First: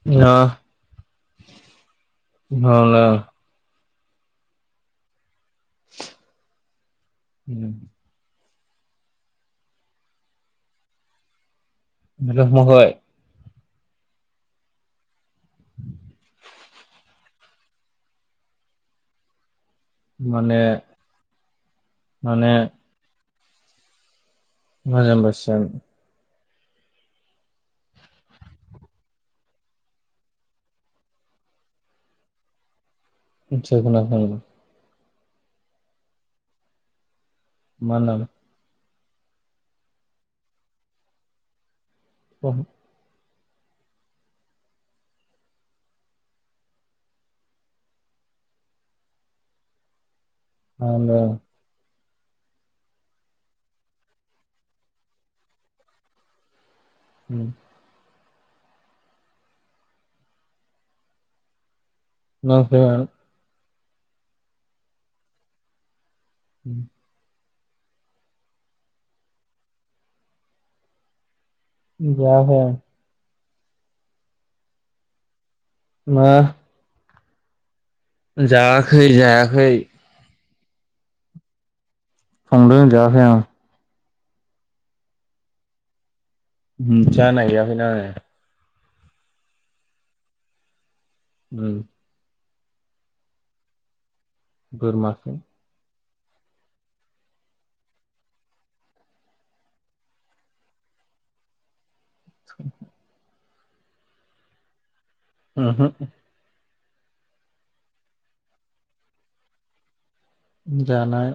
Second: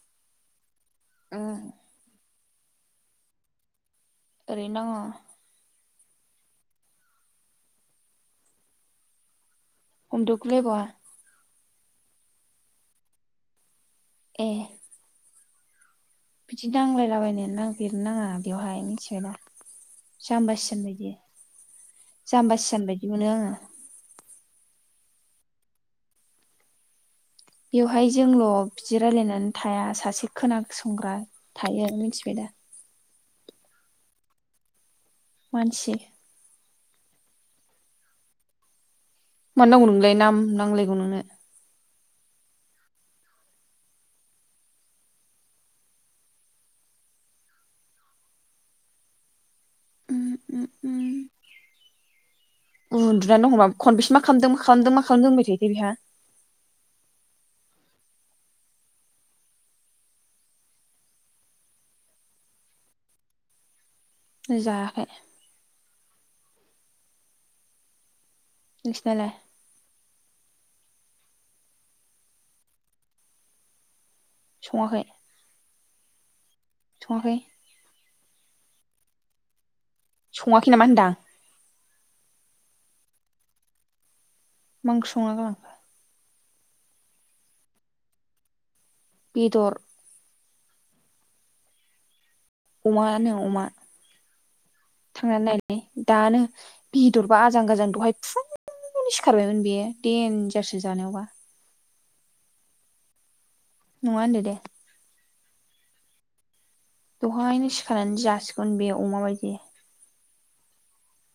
[unintelligible] औ [unintelligible] ओरैनो दङ। उम। उमन्दुगुलायबावा। [unintelligible] ए बिदि नांलायलाबायनाय नागिरनो नाङा बेवहाय मिथिबाय ना जामबा माने सियान बायदि माने जामबा सियान बायदि मोनो आंङो। मोजां बोसोन बेवहाय जोंल' बिदि रायलायनानै थाया सासे खोनासंग्रा थायो मिथिबाय दा। जोगोनार [inaudible] मानसि मा नाम? मानो नांगौ नोंनोलाय नाम नांलायगौ नोंनो। अहो। आ दे। उन्दुनानै दं होमबा खनबेसे मा खालामदों मा खालामदों मा खालामदों होनबाय थायोथाय बेहा। उम। मा ओंख्रिमोन? जायाखै। उम नोंसिनालाय? जायाखै [inaudible] सङाखै? मा? संआखै? जायाखै जायाखै। सङाखै नामा होनदां? संदों जायाखै आं। मा ओंख्रि संना गालांखो। मोन्थिया नायाखैनो‌ आङो। बेदर। उम। अमा नो अमा। बोरमासो। थांनानै नायलाय दानो बेदरबा आजां गाजां दहाय फुंनो सिखारबायमोन बेयो देन्जारसो जानायावबा। [inaudible] नङा होनदो दे‌। उमहु। दहायनो सिखारनानै जासिगोन बे अमा बायदि। जानाय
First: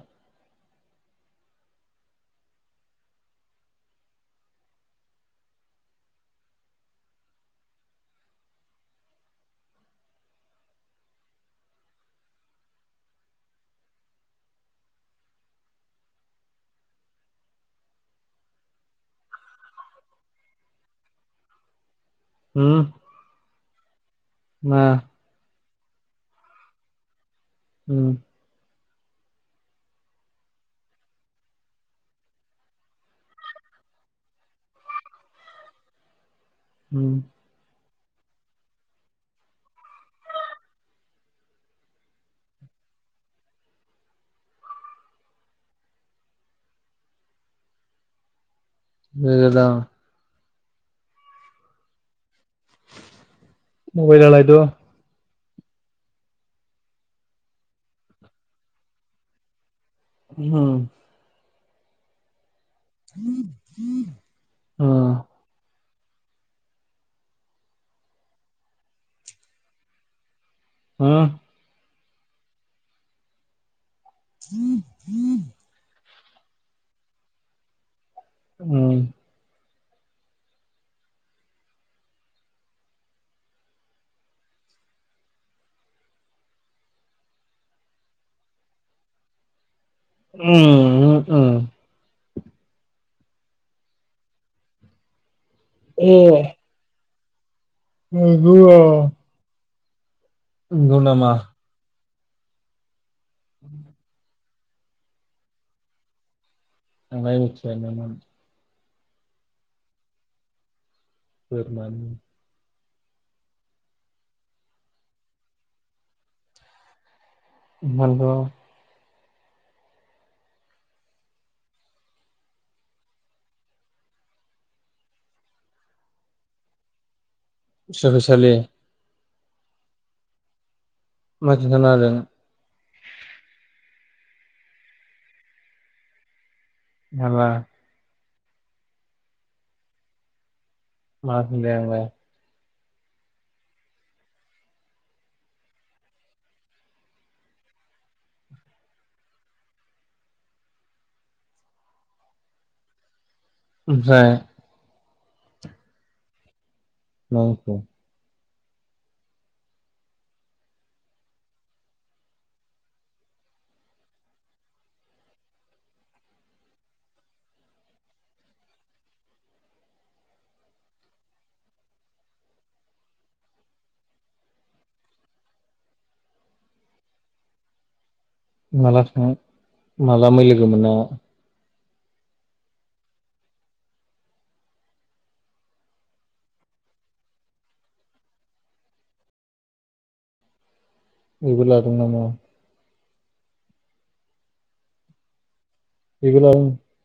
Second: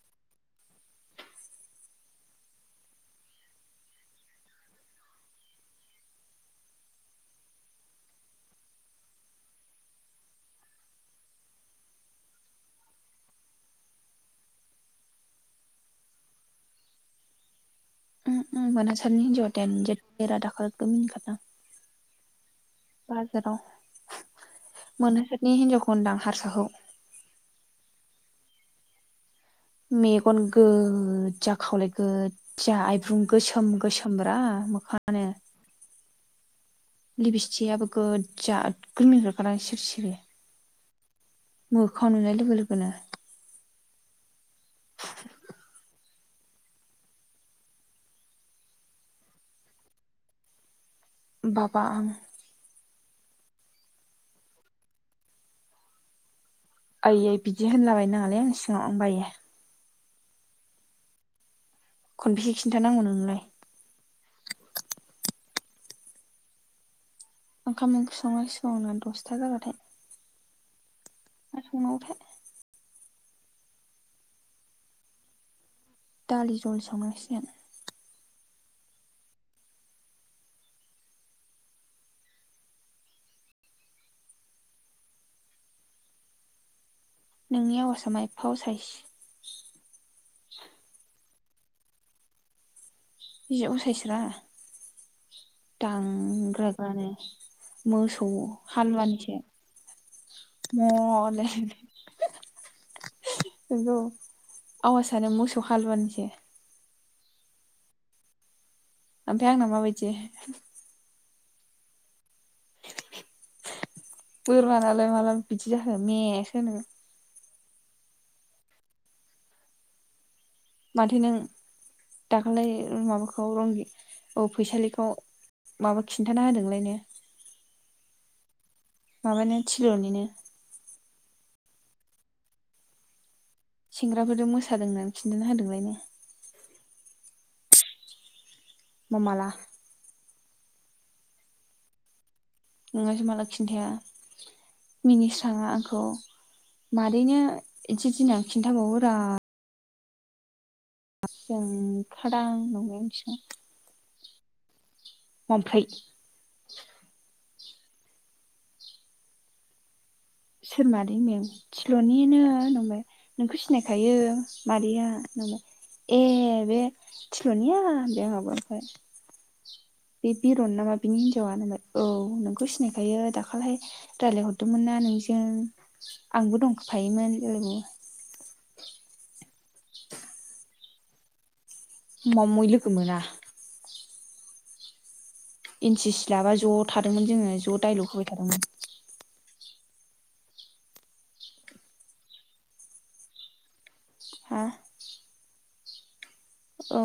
उम उम मानासारनि हिन्जावआ देनजार [unintelligible] दाखालैबो मिनिखादां। उम बाजाराव। मा मोनासारनि हिनजावखौ हनदां हारसाखौ। उम। मेगन गोजा खावलाय गदजा आइब्रुं गोसोम गोसोमब्रा मोखाङानो। उम लिबिस्थियाबो गोजा नोग्गोर मिनिहरखादां सिरि सिरि। मोखां नुनाय लोगो लोगोनो। मोजां। बबा आं मबाइलालायदो आयै बिदि होनलाबाय नङालायै आंनि सिङागांआव आं बायो होम खनबिसे कि खिन्थानांगौ नोंनोलाय? उम ओंखाम ओंख्रि संनां सिगौ दसथा जाबाथाय। [inaudible] [unintelligible] दालि जहल संनांसिगोन ओं नोंनि आवासा मा एफा असाइस [unintelligible] ओ बे उसायस ए दांग्राग्रानो मोसौ नंगौ अ हालुवानिसो। म नंगौ नामा लै नंगौ आवासानो मोसौ हालुवानिसो आंलाय मिथियानोमोन। ओमफाय आंना माबायदि। बोरमानि बोरमानालाय माला बिदि जाखोन मे सो होनो। मालगाव माथो नों दाखालै माबाखौ रंगि औ फैसालिखौ माबा खिन्थाना होदोंलायनो। सोर फैसालि? माबानाय थिल'निनो- मजथादों सेंग्राफोरजों मोसादों होननानै खिन्थाना होदोंलायनो माला मा माला मा होनदो आंलाय नोंहासो माला खिन्थाया मिनिस्रांआ आंखौ मादैनो इदि इदि होनना खिन्थाबावो रा। जों खादां नंनायासो ओमफ्राय मामफै औ औ सोर मादै मं थिल'निनो होनमबाय नोंखौ सिनायखायो मादैया नंबाय। ए बे थिल'निया बे आंहाबो बे बिरन नामा बिनि हिनजावा नालाय औ नोंखौ सिनायखायो दाखालिहाय रायजलायहरदोंमोन ना नोंजों आंबो दंफायोमोन जालायबावो। माला थां माला मैलोगो मोना मा मैल'खो मोना एन सि सि लाबा ज' थादोंमोन जोङो ज' डायलग होबाय थादोंमोन। बेबो लादों नामा? हा? बेबो लादों। औ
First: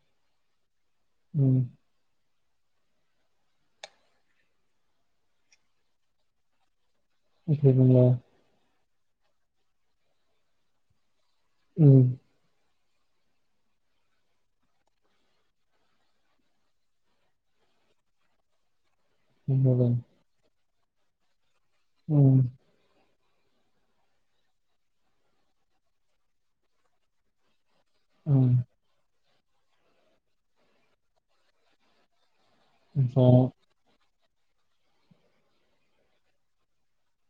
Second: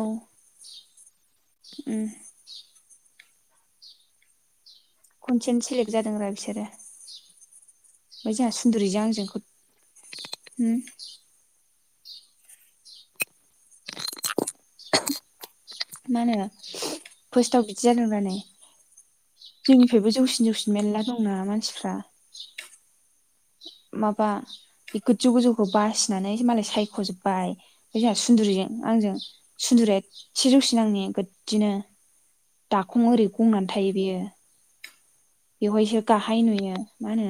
उम। खनसेनो सेलेक्ट जादों रा फिसोरो। एख' बुंला। बिजों आंजोंखौ होम उम। मा होनो फार्स्टाव बिदि जादों रा नै उम जोंनिफ्रायबो जौसिन जौसिन मेरला दं ना मा सिफ्रा उम माबा बे गोजौ गोजौखौ बासिनानै मालाय सायख'जोब्बाय। फाय जोंहा उम सुन्दुरिजों आंजों सुन्दुरिया एसे जौसिन‌ आंनि गोजिनो दाखं ओरै ओमफ्राय गंनानै थायो बेयो। बेवहायसो गाहाय नुयो मा होनो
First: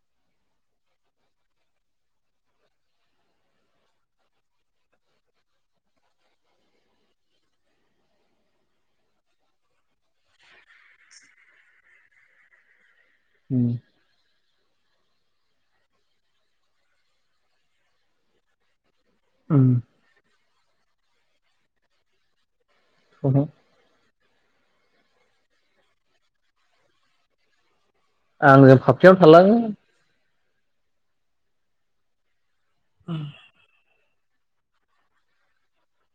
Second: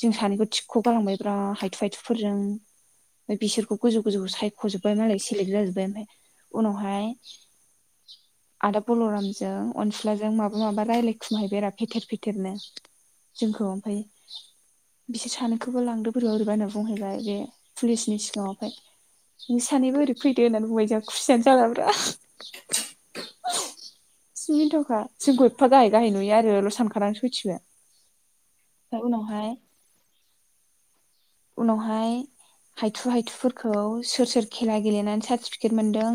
जों सानैखौ थिख' गालांबाय ब्रा हायथु हायथुफोरजों ओमफाय बिसोरखौ गोजौ गोजौ सायख'जोबबाय मालाय सेलेक्ट जाजोब्बाय ओमफाय उनावहाय आदा बल'रामजों अनसुलाजों माबा माबा रायलाय खुमाहैबाय रा फेथेर फे थेरनोे जोंखौ उम ओमफाय बिसोर सानैखौबो लांदो बोरैबा ओरैबा होनना बुंहैबाय बे पुलिसनि सिगाङावहाय। नोंसो उम सानैबो ओरै फै दो होननानै बुंबाय जोंहा खुसियानो जालाब्रा उमहो। जि मिनिथावखा जोंखौ एफा गाहाय गाहाय नुयो आरोल' सानखा [unintelligible] सयथिबो - आंजों फापफ्लियावनो थालाङो। उनावहाय हायथु हायथुफोरखौ सोर सोर खेला गेलेनानै सार्टिफिकेट मोनदों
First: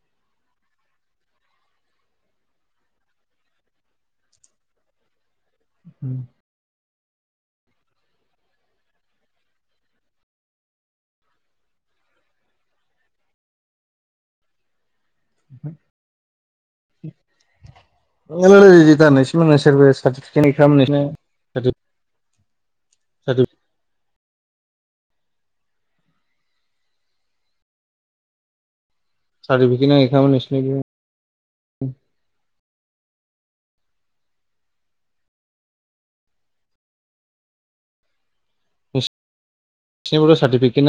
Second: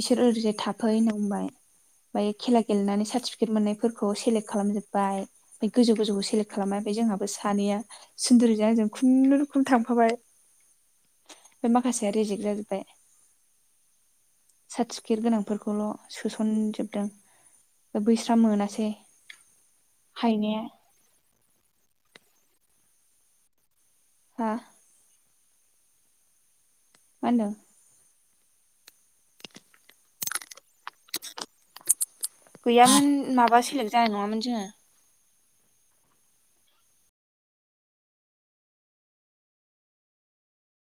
बिसोर ओरैजाय थाफै होनना बुंबाय ओमफाय खेला गेलेनानै सार्टिफिकेट मोननायफोरखौ सेलेक्ट खालामजोबबाय। बे गोजौ गोजौखौ थालाङो सेलेक्ट खालामबाय। ओमफाय जोंहाबो सानैया सुन्दुरिजों आंजों खुनु रोखोम थांफाबाय ओमफाय माखासेया रिजेक्ट जाजोबबाय सार्टि फिखिर गोनांफोरखौल' सोसनजोबदों बैस्रा मोनासै दाननैसो मोना सोरबा सार्टिफिकेट हायनाया गैखायामोन [unintelligible] [unintelligible] हा? मा होनदों? सार्टिफिकेना [unintelligible] गैयामोन माबा सेलेक्ट जानाय नंङामोन जोंङो। [inaudible] [unintelligible] सारटिफेकेना